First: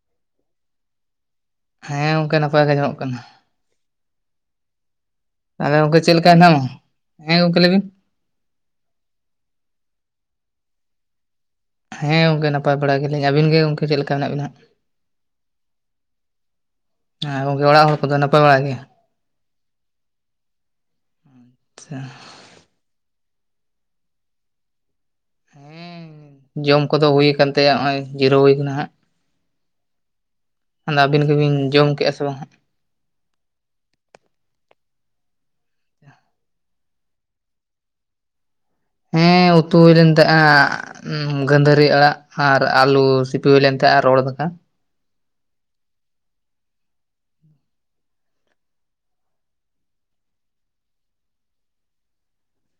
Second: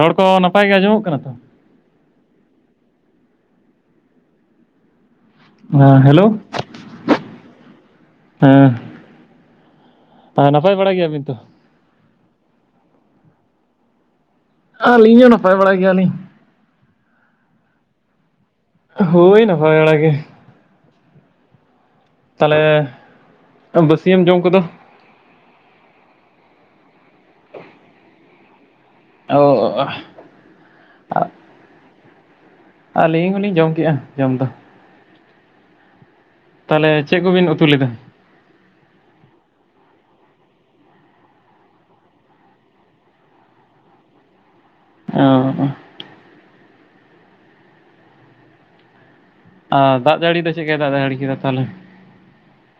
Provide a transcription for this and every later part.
ᱨᱚᱲ ᱠᱚ ᱱᱟᱯᱟᱭ ᱜᱮ ᱟᱸᱡᱚᱢᱚᱜ ᱠᱟᱱᱟ ᱛᱚ ᱦᱮᱸ ᱜᱚᱝᱠᱮ ᱱᱟᱯᱟᱭ ᱜᱮ ᱟᱸᱡᱚᱢᱚᱜ ᱠᱟᱱᱟ ᱛᱟᱦᱚᱞᱮ ᱜᱚᱢᱠᱮ ᱦᱮᱸ ᱪᱮᱫ ᱦᱮᱞᱳ ᱞᱮᱠᱟ ᱦᱮᱱᱟᱢᱟ ᱦᱮᱸ ᱜᱚᱝᱠᱮ ᱞᱮᱭ ᱵᱤᱱ ᱦᱮᱸ ᱱᱟᱯᱟᱭ ᱵᱟᱲᱟ ᱜᱮᱭᱟ ᱵᱤᱱ ᱛᱚ? ᱦᱮᱸ ᱜᱚᱝᱠᱮ ᱱᱟᱯᱟᱭ ᱵᱟᱲᱟ ᱜᱮ ᱞᱤᱧ ᱟᱹᱵᱤᱱ ᱜᱮ ᱜᱚᱢᱠᱮ ᱪᱮᱫ ᱞᱮᱠᱟ ᱢᱮᱱᱟᱜ ᱵᱤᱱᱟ ᱦᱟᱸᱜ? ᱟᱞᱤᱧ ᱦᱚᱸ ᱱᱟᱯᱟᱭ ᱵᱟᱲᱟ ᱜᱮᱭᱟ ᱞᱤᱧ᱾ ᱦᱮᱸ ᱜᱚᱝᱠᱮ ᱚᱲᱟᱜ ᱦᱚᱲ ᱠᱚᱫᱚ ᱱᱟᱯᱟᱭ ᱵᱟᱲᱟ ᱜᱮ? ᱦᱳᱭ ᱱᱟᱯᱟᱭ ᱵᱟᱲᱟ ᱜᱮ᱾ ᱟᱪᱪᱷᱟ ᱛᱟᱞᱮ ᱵᱟᱹᱥᱭᱟᱹᱢ ᱡᱚᱢ ᱠᱚᱫᱚ ᱦᱮᱸ ᱡᱚᱢ ᱠᱚᱫᱚ ᱦᱩᱭ ᱠᱟᱱ ᱛᱟᱭᱟ ᱱᱚᱜᱼᱚᱭ ᱡᱤᱨᱟᱹᱣ ᱦᱩᱭ ᱠᱟᱱᱟ ᱦᱟᱸᱜ᱾ ᱚ ᱟᱣ ᱟᱫᱚ ᱟᱹᱵᱤᱱ ᱜᱮᱵᱤᱱ ᱡᱚᱢ ᱠᱮᱜᱼᱟ ᱥᱮ ᱵᱟᱝ ᱦᱟᱸᱜ? ᱟᱹᱞᱤᱧ ᱦᱚᱸᱞᱤᱧ ᱡᱚᱢ ᱠᱮᱜᱼᱟ ᱡᱚᱢ ᱫᱚ᱾ ᱛᱟᱦᱚᱞᱮ ᱪᱮᱫ ᱠᱚᱵᱤᱱ ᱩᱛᱩ ᱞᱮᱫᱟ? ᱦᱮᱸ ᱩᱛᱩ ᱦᱩᱭ ᱞᱮᱱ ᱛᱟᱦᱮᱸᱜᱼᱟ ᱜᱟᱹᱫᱷᱟᱹᱨᱤ ᱟᱲᱟᱜ ᱟᱨ ᱟᱹᱞᱩ ᱥᱤᱯᱤ ᱦᱩᱭ ᱞᱮᱱ ᱛᱟᱦᱮᱸᱫ ᱟ ᱨᱚᱦᱚᱲ ᱫᱟᱠᱟ ᱚ ᱟᱨ ᱫᱟᱜ ᱡᱟᱹᱲᱤ ᱫᱚ ᱪᱮᱫᱠᱟᱭ ᱫᱟᱜ ᱡᱟᱹᱲᱤ ᱠᱮᱫᱟ ᱛᱟᱦᱚᱞᱮ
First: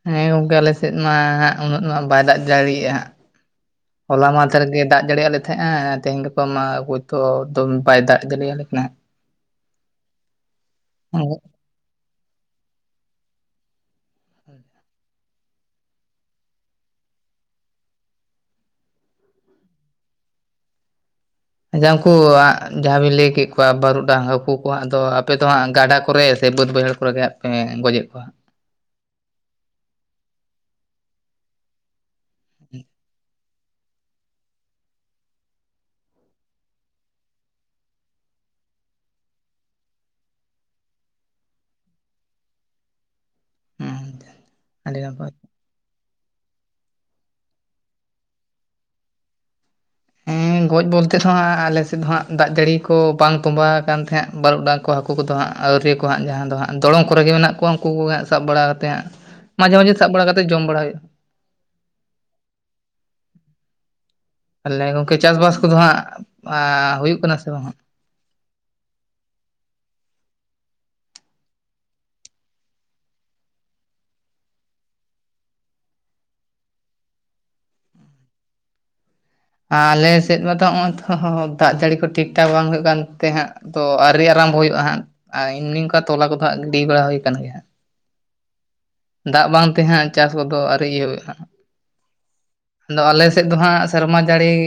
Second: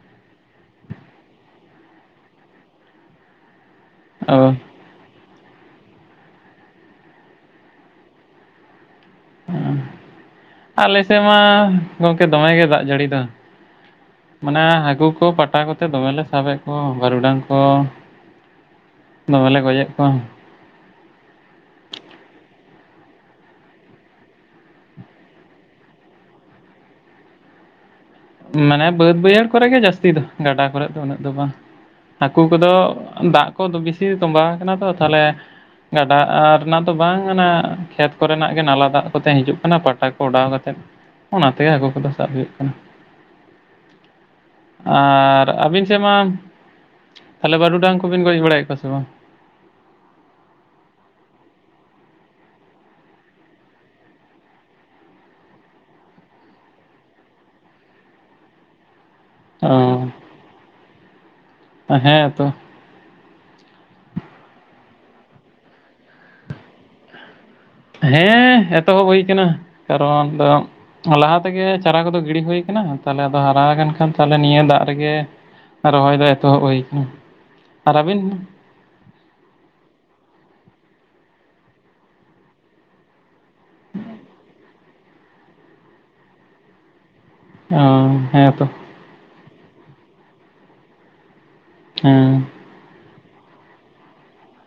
ᱦᱮᱸ ᱜᱚᱝᱠᱮ ᱟᱞᱮ ᱥᱮᱫ ᱢᱟ ᱦᱟᱸᱜ ᱩᱱᱟᱹᱜ ᱢᱟ ᱵᱟᱭ ᱫᱟᱜ ᱡᱟᱲᱤᱭᱮᱜᱼᱟ ᱦᱟᱸᱜ ᱦᱚᱞᱟ ᱚ ᱢᱟᱫᱷᱮᱨ ᱜᱮ ᱫᱟᱜ ᱡᱟᱹᱲᱤ ᱟᱞᱮ ᱦᱮᱸᱜ ᱮ ᱛᱮᱦᱮᱧ ᱜᱟᱯᱟ ᱢᱟ ᱵᱟᱹᱭᱫᱷᱚ ᱵᱟᱭ ᱫᱟᱜ ᱡᱟᱹᱲᱤᱭᱟ ᱞᱮ ᱠᱟᱱᱟ᱾ ᱟᱞᱮ ᱥᱮᱫ ᱦᱟᱸᱜ ᱢᱟ ᱜᱚᱝᱠᱮ ᱫᱚᱢᱮ ᱜᱮ ᱫᱟᱜ ᱡᱟᱹᱲᱤᱭ ᱫᱟ᱾ ᱢᱟᱱᱮ ᱦᱟᱹᱠᱩ ᱠᱚ ᱯᱟᱴᱟ ᱠᱚᱛᱮ ᱫᱚᱢᱮ ᱞᱮ ᱥᱟᱵᱮᱫ ᱠᱚᱣᱟ ᱵᱟᱹᱨᱩᱰᱟᱝ ᱠᱚ ᱫᱚᱢᱮ ᱞᱮ ᱜᱚᱡᱮᱫ ᱠᱚᱣᱟ᱾ ᱟᱪᱪᱷᱟ ᱩᱱᱠᱩ ᱟᱜ ᱡᱟᱦᱟᱸ ᱵᱤᱱ ᱞᱟᱹᱭ ᱠᱮᱫ ᱠᱚᱣᱟ ᱵᱟᱹᱨᱩ ᱰᱟᱝ ᱦᱟᱹᱠᱩ ᱠᱚᱣᱟᱜ ᱫᱚ ᱟᱯᱮ ᱫᱚ ᱦᱟᱸᱜ ᱜᱟᱰᱟ ᱠᱚᱨᱮ ᱥᱮ ᱵᱟᱹᱫ ᱵᱟᱹᱭᱦᱟᱹᱲ ᱠᱚᱨᱮ ᱯᱩᱨᱟᱹ ᱦᱟᱸᱜ ᱜᱚᱡᱮᱫ ᱠᱚᱣᱟ ᱢᱟᱱᱮ ᱵᱟᱹᱫ ᱵᱟᱹᱭᱦᱟᱹᱲ ᱠᱚᱨᱮ ᱜᱮ ᱡᱟᱹᱥᱛᱤ ᱫᱚ ᱜᱟᱰᱟ ᱠᱚᱨᱮ ᱫᱚ ᱩᱱᱟᱹᱜ ᱫᱚ ᱵᱟᱝ᱾ ᱦᱟᱹᱠᱩ ᱠᱚᱫᱚ ᱫᱟᱜ ᱠᱚ ᱫᱚ ᱵᱮᱥᱤ ᱛᱚᱸᱢᱵᱟᱣ ᱟᱠᱟᱱᱟ ᱛᱚ ᱛᱟᱦᱚᱞᱮ ᱜᱟᱰᱟ ᱟᱨ ᱚᱱᱟ ᱫᱚ ᱵᱟᱝ ᱟᱱᱟ ᱠᱷᱮᱛ ᱠᱚᱨᱮᱱᱟᱜ ᱜᱮ ᱱᱟᱞᱟ ᱫᱟᱜ ᱠᱚᱛᱮ ᱦᱤᱡᱩᱜ ᱠᱟᱱᱟ ᱯᱟᱴᱟ ᱠᱚ ᱚᱰᱟᱣ ᱠᱟᱛᱮ᱾ ᱚᱱᱟ ᱛᱮ ᱦᱟᱹᱠᱩ ᱠᱚᱫᱚ ᱥᱟᱵ ᱦᱩᱭᱩᱜ ᱠᱟᱱᱟ᱾ ᱦᱟᱸᱜ? ᱟᱹᱰᱤ ᱱᱟᱯᱟᱭ ᱟᱨ ᱟᱹᱵᱤᱱ ᱥᱮᱫ ᱢᱟ ᱛᱟᱦᱚᱞᱮ ᱵᱟᱹᱨᱩᱰᱟᱝ ᱠᱚᱵᱮᱱ ᱜᱚᱡ ᱵᱟᱲᱟᱭᱮᱫ ᱠᱚᱣᱟ ᱥᱮ ᱵᱟᱝ ᱩᱹ ᱜᱚᱡ ᱵᱚᱞᱛᱮ ᱫᱚ ᱦᱟᱸᱜ ᱟᱞᱮᱥᱮᱫ ᱫᱚ ᱦᱟᱸᱜ ᱫᱟᱜ ᱡᱟᱹᱲᱤ ᱠᱚ ᱵᱟᱝ ᱛᱚᱸᱵᱟᱣ ᱟᱠᱟᱱ ᱛᱟᱦᱮᱸᱫ ᱵᱟᱹᱨᱩ ᱰᱟᱝ ᱠᱚ ᱦᱟᱹᱠᱩ ᱠᱚᱫᱚ ᱦᱟᱸᱜ [unintelligible] ᱟᱹᱣᱨᱤᱭᱟᱹᱠᱚ ᱦᱟᱸᱜ ᱡᱟᱦᱟᱸ ᱫᱚ ᱦᱟᱸᱜ ᱫᱚᱲᱚᱢ ᱠᱚᱨᱮᱜᱮ ᱢᱮᱱᱟᱜ ᱠᱚᱣᱟ ᱩᱱᱠᱩ ᱠᱚᱜᱮ ᱦᱟᱸᱜ ᱥᱟᱵ ᱵᱟᱲᱟ ᱠᱟᱛᱮᱜ ᱦᱟᱸᱜ ᱢᱟᱡᱷᱮ ᱢᱟᱡᱷᱮ ᱥᱟᱵ ᱵᱟᱲᱟ ᱠᱟᱛᱮ ᱡᱚᱢ ᱵᱟᱲᱟ ᱦᱩᱭᱩᱜᱼᱟ᱾ ᱚᱸ ᱦᱮᱸᱛᱚ᱾ ᱛᱟᱦᱞᱮ ᱜᱚᱢᱠᱮ ᱪᱟᱥ ᱵᱟᱥ ᱠᱚᱫᱚ ᱦᱟᱸᱜ ᱮ ᱦᱩᱭᱩᱜ ᱠᱟᱱᱟ ᱥᱮ ᱵᱟᱝ ᱦᱟᱜ? ᱦᱮᱸ ᱮᱛᱚᱦᱚᱵ ᱦᱩᱭ ᱠᱟᱱᱟ ᱠᱟᱨᱚᱱ ᱫᱚ ᱞᱟᱦᱟ ᱛᱮᱜᱮ ᱪᱟᱨᱟ ᱠᱚᱫᱚ ᱜᱤᱰᱤ ᱦᱩᱭ ᱟᱠᱟᱱᱟ ᱛᱟᱦᱞᱮ ᱟᱫᱚ ᱦᱟᱨᱟ ᱟᱠᱟᱱ ᱠᱷᱟᱱ ᱛᱟᱦᱞᱮ ᱱᱤᱭᱟᱹ ᱫᱟᱜ ᱨᱮᱜᱮ ᱨᱚᱦᱚᱭ ᱫᱚ ᱮᱛᱚᱦᱚᱵ ᱦᱩᱭ ᱟᱠᱟᱱᱟ ᱟᱨ ᱟᱹᱵᱤᱱ? ᱟᱞᱮᱥᱮᱫ ᱢᱟᱛᱚ ᱦᱚᱜᱼᱚᱭ ᱛᱷᱚ ᱫᱟᱜ ᱡᱟᱹᱲᱤ ᱠᱚ ᱴᱷᱤᱠ ᱴᱷᱟᱠ ᱵᱟᱝ ᱦᱩᱭᱩᱜ ᱠᱟᱱᱛᱮ ᱦᱟᱸᱜ ᱛᱚ ᱟᱹᱣᱨᱤ ᱟᱨᱟᱢᱵᱷ ᱦᱩᱭᱩᱜᱼᱟ ᱦᱟᱸᱜ ᱟ [unintelligible] ᱱᱤᱝᱠᱟ ᱛᱚᱞᱟ ᱠᱚᱫᱚ ᱦᱟᱜ ᱜᱤᱰᱤ ᱵᱟᱲᱟ ᱦᱩᱭ ᱟᱠᱟᱱ ᱜᱮᱭᱟ ᱦᱟᱸᱜ᱾ ᱚ ᱦᱮᱸ ᱛᱚ᱾ ᱫᱟᱜ ᱵᱟᱝ ᱛᱮᱦᱟᱸᱜ ᱪᱟᱥ ᱠᱚᱫᱚ ᱟᱨᱤ ᱤᱭᱟᱹ ᱦᱩᱭᱩᱜᱼᱟ [inaudible] ᱦᱟᱸᱜ ᱦᱮᱸ ᱟᱫᱚ ᱟᱞᱮ ᱥᱮᱫ ᱫᱚ ᱦᱟᱸᱜ ᱥᱮᱨᱢᱟ ᱡᱟᱹᱲᱤ ᱮ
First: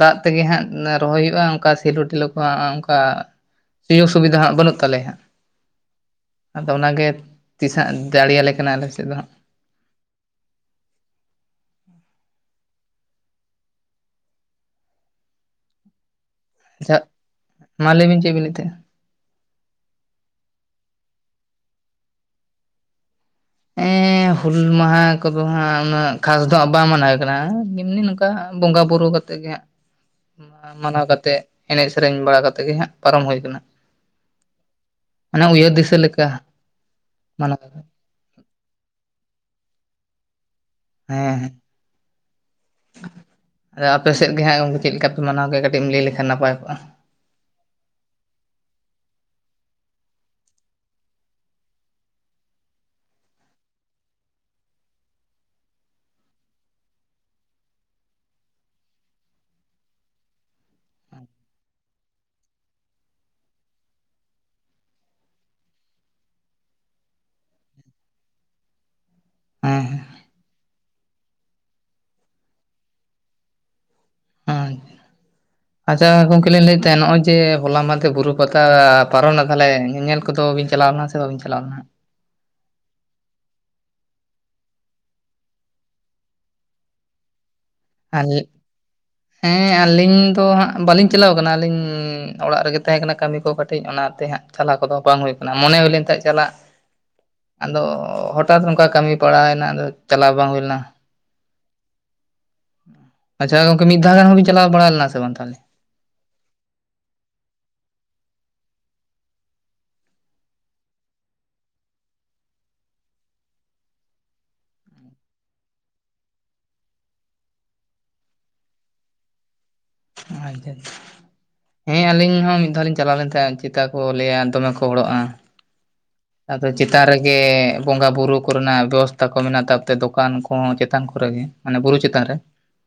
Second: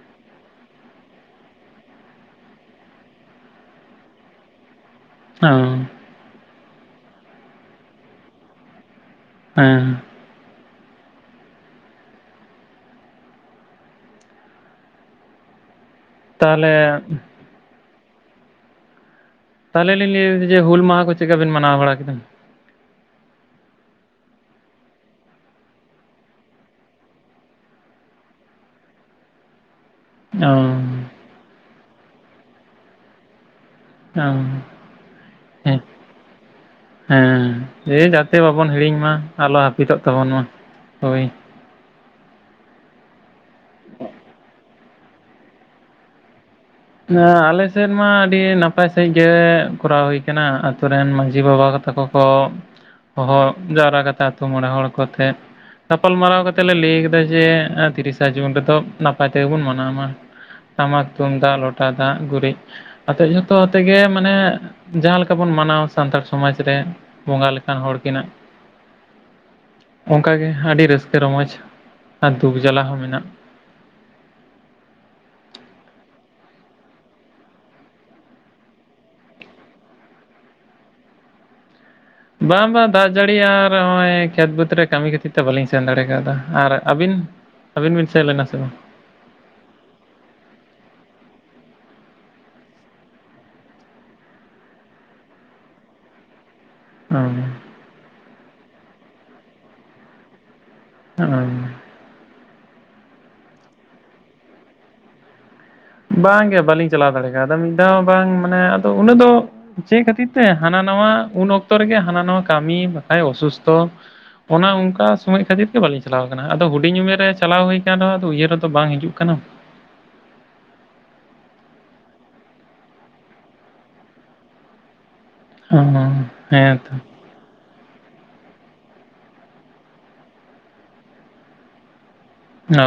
ᱫᱟᱜ ᱛᱮᱜᱮ ᱦᱟᱸᱜ ᱨᱚᱦᱚᱭ ᱦᱩᱭᱩᱜᱼᱟ ᱚᱱᱠᱟ ᱥᱮᱞᱳ ᱴᱤᱞᱚ ᱠᱚ ᱦᱟᱜ ᱚᱱᱠᱟ ᱥᱤᱭᱩᱜᱽ ᱥᱩᱵᱤᱫᱷᱟ ᱦᱟᱸ ᱵᱟᱹᱱᱩᱜ ᱛᱟᱞᱮᱭᱟ᱾ ᱟᱺᱣ ᱟᱫᱚ ᱚᱱᱟᱜᱮ ᱛᱤᱥᱦᱟᱜ ᱡᱟᱲᱮᱭᱟᱞᱮ ᱠᱟᱱᱟ ᱟᱞᱮ ᱥᱮᱫ ᱫᱚ ᱦᱟᱸᱜ᱾ ᱦᱮᱸ ᱟᱪᱪᱷᱟ ᱛᱟᱦᱚᱞᱮ ᱢᱟ ᱞᱟᱹᱭᱵᱤᱱ ᱪᱮᱫ ᱵᱤᱱ ᱞᱟᱹᱭᱮᱫ ᱛᱟᱦᱮᱫ? ᱛᱟᱦᱚᱞᱮ ᱞᱤᱧ ᱞᱧᱟᱹᱭᱟ [inaudible] ᱡᱮ ᱦᱩᱞ ᱢᱟᱦᱟ ᱠᱚ ᱪᱤᱠᱟᱹ ᱵᱤᱱ ᱢᱟᱱᱟᱣ ᱵᱟᱲᱟ ᱠᱮᱫᱟ? ᱮᱻᱻ ᱦᱩᱞ ᱢᱟᱦᱟ ᱠᱚᱫᱚ ᱦᱟᱸᱜ ᱩᱱᱟᱹᱜ ᱠᱷᱟᱥ ᱫᱚᱜ ᱵᱟᱝ ᱢᱟᱱᱟᱶ ᱠᱟᱱᱟ ᱮᱢᱱᱤ [inaudible] ᱱᱚᱝᱠᱟ ᱵᱚᱸᱜᱟ ᱵᱩᱨᱩ ᱠᱟᱛᱮ [unintelligible] ᱜᱮ ᱦᱟᱸ ᱚ ᱢᱟᱱᱟᱶ ᱠᱟᱛᱮ ᱮᱱᱮᱡ ᱥᱮᱨᱮᱧ ᱵᱟᱲᱟ ᱠᱟᱛᱮᱫ ᱜᱮ ᱦᱟᱸᱜ ᱯᱟᱨᱚᱢ ᱦᱩᱭ ᱠᱟᱱᱟ᱾ ᱚ ᱢᱟᱱᱮ ᱩᱭᱦᱟᱹᱨ ᱦᱮᱸ ᱫᱤᱥᱟᱹ ᱞᱮᱠᱟ ᱢᱟᱱᱟᱣ ᱠᱟᱛᱮ᱾ ᱦᱮᱸ [unintelligible] ᱛᱮ ᱵᱟᱵᱚᱱ ᱦᱤᱲᱤᱧ ᱢᱟ ᱟᱞᱚ ᱦᱟᱹᱯᱤᱫᱚᱜ ᱛᱟᱵᱚᱱ ᱢᱟ᱾ ᱦᱳᱭ ᱦᱮᱸᱮᱸ ᱟᱫᱚ ᱟᱯᱮ ᱥᱮᱫ ᱜᱮ ᱦᱟᱸᱜ ᱜᱚᱢᱠᱮ ᱪᱮᱫ ᱞᱮᱠᱟ ᱯᱮ ᱢᱫᱮ ᱢᱟᱱᱟᱣ ᱠᱮᱜᱼᱟ ᱠᱟᱹᱴᱤᱡ ᱮᱢ ᱞᱟᱹᱭ ᱞᱮᱠᱷᱟᱱ ᱱᱟᱯᱟᱭ ᱠᱚᱜᱼᱟ ᱟᱞᱮ ᱥᱮᱫ ᱢᱟ ᱟᱹᱰᱤ ᱱᱟᱯᱟᱭ ᱥᱟᱺᱦᱤᱡ ᱜᱮ ᱠᱚᱨᱟᱣ ᱦᱩᱭ ᱟᱠᱟᱱᱟ ᱟᱛᱳ ᱨᱮᱱ ᱢᱟᱺᱡᱷᱤ ᱵᱟᱵᱟ ᱠᱚ ᱛᱟᱠᱚ ᱠᱚ ᱦᱚᱦᱚ ᱡᱟᱣᱨᱟ ᱠᱟᱛᱮ ᱟᱛᱳ ᱢᱚᱬᱮ ᱦᱚᱲ ᱠᱚᱛᱮ ᱜᱟᱯᱟᱞ ᱢᱟᱨᱟᱣ ᱠᱟᱛᱮᱜ ᱞᱮ ᱞᱟᱹᱭ ᱠᱮᱫᱟ ᱡᱮ ᱛᱤᱨᱤᱥᱟ ᱡᱩᱱ ᱨᱮᱫᱚ ᱱᱟᱯᱟᱭ ᱛᱮᱜᱮ ᱵᱚᱱ ᱢᱟᱱᱟᱣᱢᱟ᱾ ᱴᱟᱢᱟᱠ ᱛᱩᱢᱫᱟᱜ ᱞᱚᱴᱟ ᱫᱟᱜ ᱜᱩᱨᱤᱡ ᱟᱛᱮᱫ ᱡᱚᱛᱚ ᱟᱛᱮ ᱜᱮ ᱢᱟᱱᱮ ᱡᱟᱦᱟᱸ ᱞᱮᱠᱟ ᱵᱚᱱ ᱢᱟᱱᱟᱣ ᱥᱟᱱᱛᱟᱲ ᱥᱚᱢᱟᱡᱽ ᱨᱮ ᱵᱚᱸᱜᱟ ᱞᱮᱠᱟᱱ ᱦᱚᱲᱠᱤᱱᱟᱜ ᱦᱮᱸ ᱚᱱᱠᱟ ᱜᱮ ᱟᱹᱰᱤ ᱨᱟᱹᱥᱠᱟᱹ ᱨᱚᱢᱚᱡᱽ ᱟᱨ ᱫᱩᱠ ᱡᱟᱞᱟ ᱦᱚᱸ ᱢᱮᱱᱟᱜ ᱟᱸᱪ ᱪᱷᱟ ᱟᱪᱪᱷᱟ ᱜᱚᱢᱠᱮ ᱞᱤᱧ ᱞᱟᱹᱭᱮᱫ ᱛᱟᱦᱮᱸᱫ ᱱᱚᱜᱼᱚᱭ ᱡᱮ ᱦᱚᱞᱟ ᱢᱟᱦᱫᱮ ᱵᱩᱨᱩ ᱯᱟᱛᱟ ᱯᱟᱨᱚᱢᱮᱱᱟ ᱛᱟᱦᱚᱞᱮ ᱧᱮᱸᱧᱮᱸᱞ ᱠᱚ ᱪᱟᱞᱟ ᱞᱮᱱᱟ ᱥᱮ ᱵᱟᱵᱤᱱ ᱪᱟᱞᱟᱣ ᱞᱮᱱᱟ ᱵᱟᱝ ᱵᱟᱝ ᱫᱟᱜ ᱡᱟᱹᱲᱤ ᱟᱨ ᱱᱚᱜᱼᱚᱭ ᱠᱷᱮᱛ ᱵᱟᱹᱫᱽ ᱨᱮ ᱠᱟᱹᱢᱤ ᱠᱷᱟᱹᱛᱤᱨ ᱛᱮ ᱵᱟᱹᱞᱤᱧ ᱥᱮᱱ ᱫᱟᱲᱮ ᱠᱟᱣᱫᱟ ᱟᱨ ᱟᱹᱵᱤᱱ ᱟᱹᱵᱤᱱ ᱵᱤᱱ ᱟᱨ ᱥᱮᱱ ᱞᱮᱱᱟ ᱥᱮ ᱵᱟᱝ? ᱦᱮᱸ ᱟᱹᱞᱤᱧ ᱫᱚ ᱦᱟᱸᱟᱜ ᱵᱟᱹᱞᱤᱧ ᱪᱟᱞᱟᱣ ᱟᱠᱟᱱᱟ ᱟᱞᱤᱧ ᱚᱲᱟᱜ ᱨᱮᱜᱮ ᱛᱟᱦᱮᱸ ᱠᱟᱱᱟ ᱠᱟᱹᱢᱤ ᱠᱚ ᱠᱟᱹᱴᱤᱡ ᱚᱱᱟᱛᱮ ᱦᱟᱸᱜ ᱪᱟᱞᱟᱣ ᱠᱚᱫᱚ ᱵᱟᱝ ᱦᱩᱭ ᱠᱟᱱᱟ ᱢᱚᱱᱮ ᱦᱩᱭ ᱞᱮᱱ ᱛᱟᱦᱮᱸᱡ ᱪᱟᱞᱟᱜ ᱦᱚᱸ [inaudible] ᱟᱫᱚ ᱦᱚᱴᱟᱛ ᱱᱚᱝᱠᱟ ᱠᱟᱹᱢᱤ ᱯᱟᱲᱟᱣᱮᱱᱟ ᱟᱫᱚ ᱪᱟᱞᱟᱣ ᱵᱟᱝ ᱦᱩᱭᱞᱱᱟ᱾ ᱦᱚ [unintelligible] ᱟᱪᱷᱟ ᱜᱚᱝᱠᱮ ᱢᱤᱫ ᱫᱷᱟ ᱜᱟᱱ ᱦᱚᱸᱵᱤᱱ ᱪᱟᱞᱟᱣ ᱵᱟᱲᱟ ᱞᱮᱱᱟ ᱥᱮ ᱵᱟᱝ ᱛᱟᱦᱚᱞᱮ? ᱵᱟᱝᱜᱮ ᱵᱟᱟᱹᱞᱤᱧ ᱪᱟᱞᱟᱣ ᱫᱟᱲᱮᱠᱟᱣᱫᱟ ᱢᱤᱫᱫᱷᱟᱣ ᱦᱚ ᱵᱟᱝ ᱢᱟᱱᱮ ᱟᱫᱚ ᱩᱱᱟᱹᱜ ᱫᱚ ᱪᱮᱫ ᱠᱷᱟᱹᱛᱤᱨ ᱛᱮ ᱦᱟᱱᱟ ᱱᱟᱶᱟ ᱩᱱ ᱚᱠᱛᱚ ᱨᱮᱜᱮ ᱦᱟᱱᱟ ᱱᱟᱶᱟ ᱠᱟᱹᱢᱤ ᱵᱟᱠᱷᱟᱡ ᱚᱥᱩᱥᱛᱷᱚ? ᱚᱱᱟ ᱚᱱᱠᱟ ᱥᱚᱢᱚᱭ ᱠᱷᱟᱹᱛᱤᱨ ᱜᱮ ᱵᱟᱞᱤᱧ ᱪᱟᱞᱟᱣ ᱟᱠᱟᱱᱟ ᱟᱫᱚ ᱦᱩᱰᱤᱧ ᱩᱢᱮᱨ ᱨᱮ ᱪᱟᱞᱟᱣ ᱦᱩᱭ ᱟᱠᱟᱱ ᱨᱮᱦᱚᱸ ᱟᱫᱚ ᱩᱭᱦᱟᱹᱨ ᱨᱮᱫᱚ ᱵᱟᱝ ᱦᱤᱡᱩᱜ ᱠᱟᱱᱟ ᱟ [unintelligible] ᱦᱮᱸ ᱟᱞᱤᱧ ᱦᱚᱸ ᱢᱤᱫ ᱫᱷᱟᱣ ᱞᱤᱧ ᱪᱟᱞᱟᱣ ᱞᱮᱱ ᱛᱟᱦᱮᱸ ᱪᱮᱛᱟ ᱠᱚ ᱞᱟᱹᱭᱟ ᱫᱚᱢᱮ ᱠᱚ ᱦᱚᱲᱚᱜᱼᱟ ᱚᱸᱼᱦᱚᱸ ᱟᱫᱚ ᱪᱮᱛᱟᱨ ᱨᱮ ᱜᱮ ᱵᱚᱸᱜᱟ ᱵᱩᱨᱩ ᱠᱚᱨᱮᱱᱟᱜ ᱵᱮᱵᱚᱥᱛᱷᱟ ᱠᱚ ᱢᱮᱱᱟᱜ ᱛᱟᱯᱮ ᱫᱚᱠᱟᱱ ᱠᱚᱸ ᱪᱮᱛᱟᱱ ᱠᱚᱨᱮ ᱜᱮ ᱢᱟᱱᱮ ᱵᱩᱨᱩ ᱪᱮᱛᱟᱱ ᱨᱮ ᱚ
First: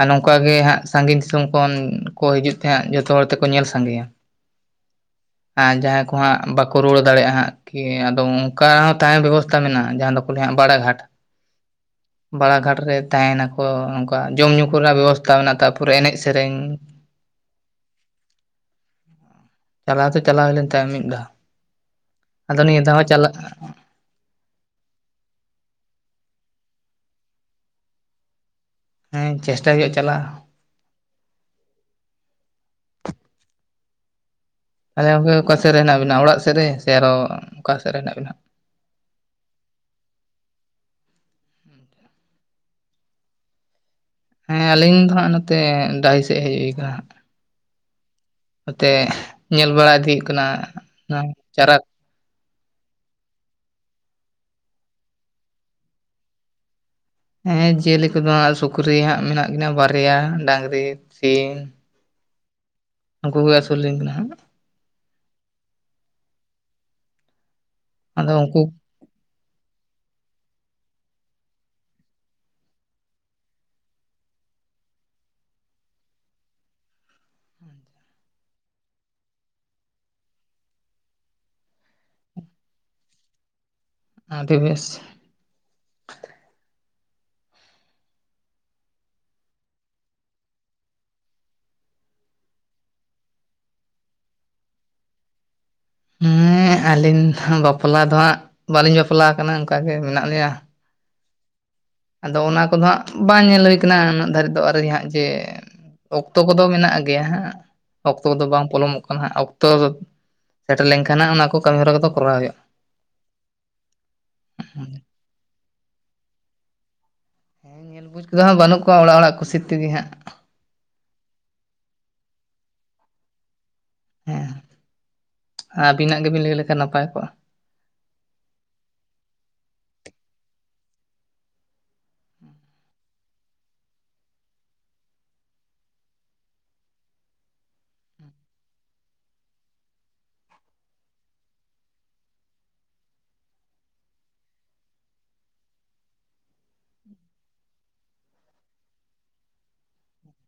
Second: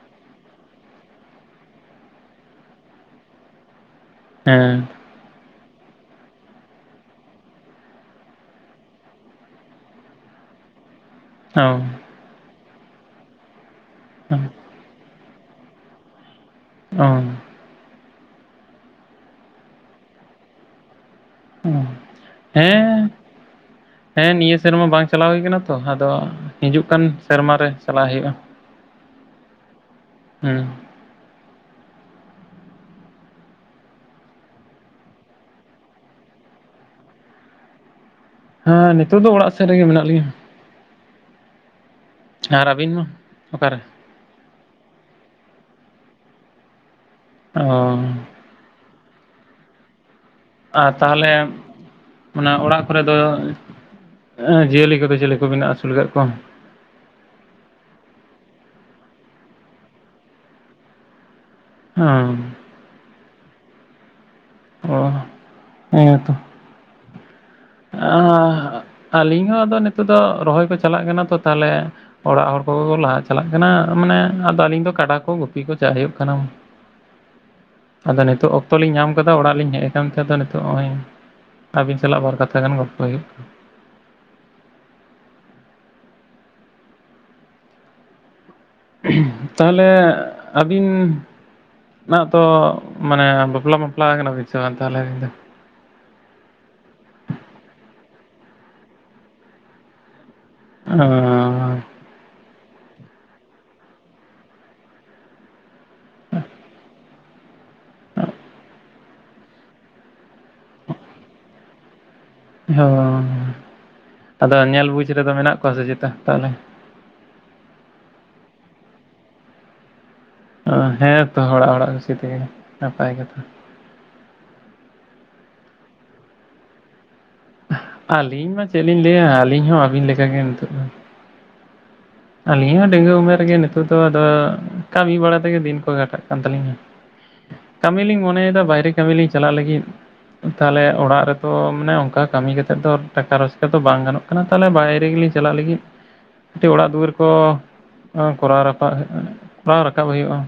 ᱟᱨ ᱱᱚᱝᱠᱟ ᱜᱮ ᱦᱟᱸᱜ ᱥᱟᱺᱜᱤᱧ ᱫᱤᱥᱚᱢ ᱠᱷᱚᱱ ᱠᱚ ᱦᱤᱡᱩᱜ ᱛᱮᱦᱟᱜ ᱡᱚᱛᱚ ᱦᱚᱲ ᱛᱮᱠᱚ ᱧᱮᱞ ᱥᱟᱸᱜᱮᱭᱟ ᱦᱮᱸ ᱟᱨ ᱡᱟᱦᱟᱸᱭ ᱠᱚ ᱦᱟᱸᱜ ᱵᱟᱠᱚ [unintelligible] ᱫᱟᱲᱮᱭᱟᱜᱼᱟ ᱦᱟᱸᱜ ᱠᱤ ᱟᱫᱚ ᱚᱱᱠᱟ ᱦᱚᱸ ᱛᱟᱦᱮᱸ ᱵᱮᱵᱚᱥᱛᱟ ᱢᱮᱱᱟᱜᱼᱟ ᱡᱟᱦᱟᱸ ᱫᱚᱠᱚ ᱞᱟᱹᱭᱟ ᱵᱟᱲᱟ ᱜᱷᱟᱴ [unintelligible] ᱵᱟᱲᱟ ᱜᱷᱟᱴ ᱨᱮ ᱛᱟᱦᱮᱱᱟᱠᱚ ᱱᱚᱝᱠᱟ ᱡᱚᱢ ᱧᱩ ᱠᱚᱨᱮᱱᱟᱜ ᱵᱮᱵᱚᱥᱛᱷᱟ ᱢᱮᱱᱟᱜᱼᱟ ᱛᱟᱯᱚᱨᱮ ᱮᱱᱮᱡ ᱥᱮᱨᱮᱧ ᱚ ᱪᱟᱞᱟᱣ ᱛᱮ ᱪᱟᱞᱟᱣ ᱦᱩᱭ ᱞᱮᱱ ᱛᱟᱭᱚᱢ ᱢᱤᱫ ᱫᱷᱟᱣ ᱚᱸ ᱟᱫᱚ ᱱᱤᱭᱟᱹ ᱫᱷᱟᱣ ᱦᱮᱸ ᱦᱚᱸ ᱪᱟᱞᱟᱜ ᱦᱮᱸ ᱱᱤᱭᱟᱹ ᱥᱮᱨᱢᱟ ᱵᱟᱝ ᱪᱟᱞᱟᱣ ᱦᱩᱭ ᱠᱟᱱᱟ ᱛᱚ ᱟᱫᱚ ᱦᱤᱡᱩᱜ ᱠᱟᱱ ᱥᱮᱨᱢᱟ ᱨᱮ ᱪᱟᱞᱟᱜ ᱦᱩᱭᱩᱜᱼᱟ ᱦᱮᱸ ᱪᱮᱥᱴᱟᱭ ᱦᱩᱭᱩᱜᱼᱟ ᱪᱟᱞᱟᱜ ᱦᱩᱸ ᱟᱪᱷᱟ ᱜᱚᱝᱠᱮ ᱚᱠᱟᱥᱮᱫ ᱨᱮ ᱦᱮᱱᱟᱜ ᱵᱤᱱᱟ ᱚᱲᱟᱜ ᱥᱮᱫ ᱨᱮ ᱥᱮ ᱟᱨᱚ ᱚᱠᱟ ᱥᱮᱫ ᱨᱮ ᱦᱮᱱᱟᱜ ᱵᱤᱱᱟ ᱦᱮᱸ ᱱᱤᱛᱚᱜ ᱫᱚ ᱚᱲᱟᱜ ᱥᱮᱫ ᱨᱮᱜᱮ ᱢᱮᱱᱟᱜ ᱞᱤᱧᱟ ᱟᱨ ᱨᱵᱤᱱ ᱦᱚ ᱚᱠᱟᱨᱮ ᱦᱮᱸ ᱟᱹᱞᱤᱧ ᱫᱚ ᱦᱟᱸᱜ ᱱᱚᱛᱮ ᱰᱟᱹᱦᱤ ᱥᱮᱫ ᱦᱮᱡ ᱦᱩᱭ ᱟᱠᱟᱱᱟ ᱦᱟᱸᱜ ᱚᱻ ᱱᱚᱛᱮ ᱧᱮᱞ ᱵᱟᱲᱟ ᱤᱫᱤᱜ ᱟᱨ ᱛᱟᱦᱞᱮ ᱚᱱᱟ ᱚᱲᱟᱜ ᱠᱚᱨᱮ ᱫᱚ ᱡᱤᱭᱟᱹᱞᱤ ᱠᱚᱫᱚ ᱪᱮᱞᱤ ᱠᱚᱵᱮᱱ ᱟᱹᱥᱩᱞ ᱟᱠᱟᱫ ᱠᱚᱣᱟ ᱦᱮᱸ ᱡᱤᱭᱟᱹᱞᱤ ᱠᱚᱫᱚ ᱥᱩᱠᱨᱤ ᱦᱟᱸᱜ ᱢᱮᱱᱟᱜ ᱠᱤᱱᱟᱹ ᱵᱟᱨᱭᱟ ᱰᱟᱝᱨᱤ ᱥᱤᱢ ᱚᱣ ᱩᱱᱠᱩ ᱜᱮ ᱟᱹᱥᱩᱞᱤᱧ ᱠᱟᱱᱟ ᱦᱟᱸᱜ ᱚ ᱦᱮᱸ ᱛᱚ ᱟᱻ ᱟᱫᱚ ᱩᱱᱠᱩ ᱟᱹᱞᱤᱧ ᱦᱚᱸ ᱟᱫᱚ ᱱᱤᱛᱚᱜ ᱫᱚ ᱨᱚᱦᱚᱭ ᱠᱚ ᱪᱟᱞᱟᱜ ᱠᱟᱱᱟ ᱛᱚ ᱛᱟᱦᱞᱮ ᱚᱲᱟᱜ ᱦᱚᱲ ᱠᱚᱜᱮ ᱠᱚ ᱞᱟᱦᱟ ᱪᱟᱞᱟᱜ ᱠᱟᱱᱟ ᱢᱟᱱᱮ ᱟᱫᱚ ᱟᱹᱞᱤᱧ ᱫᱚ ᱠᱟᱰᱟ ᱠᱚ ᱜᱩᱯᱤ ᱠᱚ ᱪᱟᱜ ᱦᱩᱭᱩᱜ ᱠᱟᱱᱟ ᱟᱫᱚ ᱱᱤᱛᱳᱜ ᱚᱠᱛᱚ ᱞᱤᱧ ᱧᱟᱢ ᱠᱟᱫᱟ ᱚᱲᱟᱜ ᱞᱤᱧ ᱦᱮᱡ ᱟᱠᱟᱱ ᱛᱮ ᱟᱫᱚ ᱱᱤᱛᱚᱜ ᱦᱚᱸᱜ ᱚᱭ ᱟᱹᱵᱤᱱ ᱥᱟᱞᱟᱜ ᱵᱟᱨ ᱠᱟᱛᱷᱟ ᱜᱟᱱ ᱜᱚᱞᱯᱚ ᱦᱩᱭᱩᱜ ᱠᱟᱱᱟ ᱟᱫᱤ ᱵᱮᱥ [unintelligible] ᱛᱟᱦᱞᱮ ᱟᱹᱵᱤᱱ ᱱᱟᱜ ᱛᱚ ᱢᱟᱱᱮ ᱵᱟᱯᱞᱟ ᱵᱟᱯᱞᱟ ᱟᱠᱟᱱᱟ ᱮᱱ ᱥᱮ ᱵᱟᱝ ᱛᱟᱦᱞᱮ ᱟᱵᱤᱱ ᱫᱚ ᱦᱮᱸ ᱟᱹᱞᱤᱧ ᱵᱟᱯᱞᱟ ᱫᱚ ᱦᱜ ᱵᱟᱹᱞᱤᱧ ᱵᱟᱯᱞᱟ ᱟᱠᱟᱱᱟ ᱚᱱᱠᱟᱜ ᱜᱮ ᱢᱮᱱᱟᱜ ᱞᱤᱧᱟ ᱟᱺᱻ ᱟᱫᱚ ᱚᱱᱟ ᱠᱚᱫᱚ ᱦᱟᱸᱜ ᱵᱟᱝ ᱧᱮᱞ ᱦᱩᱭ ᱠᱟᱱᱟ ᱩᱱᱟᱹᱜ ᱫᱷᱟᱹᱨᱤᱡ ᱫᱚ ᱟᱹᱨᱤ ᱦᱟᱸᱜ ᱡᱮ ᱚᱠᱛᱚ ᱠᱚᱫᱚ ᱢᱮᱱᱟᱜᱼᱟ ᱜᱮᱭᱟ ᱦᱟᱸᱜ ᱚᱠᱛᱚ ᱠᱚᱫᱚ ᱵᱟᱝ ᱯᱚᱞᱚᱢᱚᱜ ᱠᱟᱱᱟ ᱦᱟᱜ ᱚᱠᱛᱚ ᱥᱮᱴᱮᱨ ᱞᱮᱱᱠᱷᱟᱱ ᱦᱟᱜ ᱚᱱᱟ ᱠᱚ ᱠᱟᱹᱢᱤᱦᱚᱨᱟ ᱠᱚᱫᱚ ᱠᱚᱨᱟᱣ ᱦᱩᱭᱩᱜᱼᱟ ᱚᱸ ᱟᱫᱚ ᱧᱮᱞ ᱵᱩᱡᱽ ᱨᱮᱫᱚ ᱢᱮᱱᱟᱜ ᱠᱚᱣᱟ ᱥᱮ ᱪᱮᱛᱟ ᱛᱟᱦᱞᱮ ᱦᱮᱸ ᱧᱮᱞ ᱵᱩᱡᱽ ᱠᱚᱫᱚ ᱦᱟᱜ ᱵᱟᱹᱱᱩᱜ ᱠᱚᱣᱟ ᱚᱲᱟᱜ ᱚᱲᱟᱜ ᱠᱩᱥᱤ ᱛᱮᱜᱮ ᱦᱟᱸᱜ ᱚ ᱦᱮᱸᱛᱚ ᱦᱚᱲᱟᱜ ᱚᱲᱟᱜ ᱠᱩᱥᱤ ᱛᱮᱜᱮ ᱱᱟᱯᱟᱭ ᱠᱟᱛᱷᱟ ᱦᱮᱸ ᱟᱹᱵᱤᱱᱟᱜ ᱜᱮᱵᱤᱱ ᱞᱟᱹᱭ ᱞᱮᱠᱷᱟᱱ ᱱᱟᱯᱟᱭ ᱠᱚᱜᱼᱟ ᱟᱹᱞᱤᱧ ᱢᱟ ᱪᱮᱫ ᱞᱤᱧ ᱞᱟᱹᱭᱟ ᱟᱹᱞᱤᱧ ᱦᱚᱸ ᱟᱹᱵᱤᱱ ᱞᱮᱠᱟᱜᱮ ᱱᱤᱛᱚᱜ ᱫᱚ᱾ ᱟᱹᱞᱤᱧ ᱦᱚᱸ ᱰᱟᱹᱝᱣᱟᱹ ᱩᱢᱮᱨ ᱨᱮᱜᱮ ᱱᱤᱛᱚᱜ ᱫᱚ ᱟᱫᱚ ᱠᱟᱹᱢᱤ ᱵᱟᱲᱟ ᱛᱮᱜᱮ ᱫᱤᱱ ᱠᱚ ᱜᱷᱟᱴᱟᱜ ᱠᱟᱱ ᱛᱟᱹᱞᱤᱧᱟ ᱠᱟᱹᱢᱤ ᱞᱤᱧ ᱢᱚᱱᱮᱭᱮᱫᱟ ᱵᱟᱭᱨᱮ ᱠᱟᱹᱢᱤ ᱞᱤᱧ ᱪᱟᱞᱟᱜ ᱞᱟᱹᱜᱤᱫ ᱛᱟᱦᱚᱞᱮ ᱚᱲᱟᱜ ᱨᱮᱫᱚ ᱢᱟᱱᱮ ᱚᱱᱠᱟ ᱠᱟᱹᱢᱤ ᱠᱟ ᱠᱟᱛᱮᱫ ᱫᱚ ᱴᱟᱠᱟ ᱨᱳᱡᱽᱜᱟᱨ ᱫᱚ ᱵᱟᱝ ᱜᱟᱱᱚᱜ ᱠᱟᱱᱟ ᱛᱟᱦᱚᱞᱮ ᱵᱟᱭᱨᱮ ᱜᱮᱞᱤᱧ ᱪᱟᱞᱟᱜ ᱞᱟᱹᱜᱤᱫ ᱠᱟᱹᱴᱤᱡ ᱚᱲᱟᱜ ᱫᱩᱣᱟᱹᱨ ᱠᱚ ᱠᱚᱨᱟᱣ ᱨᱟᱠᱟᱵ ᱠᱚᱨᱟᱣ ᱨᱟᱠᱟᱵ ᱦᱩᱭᱩᱜᱼᱟ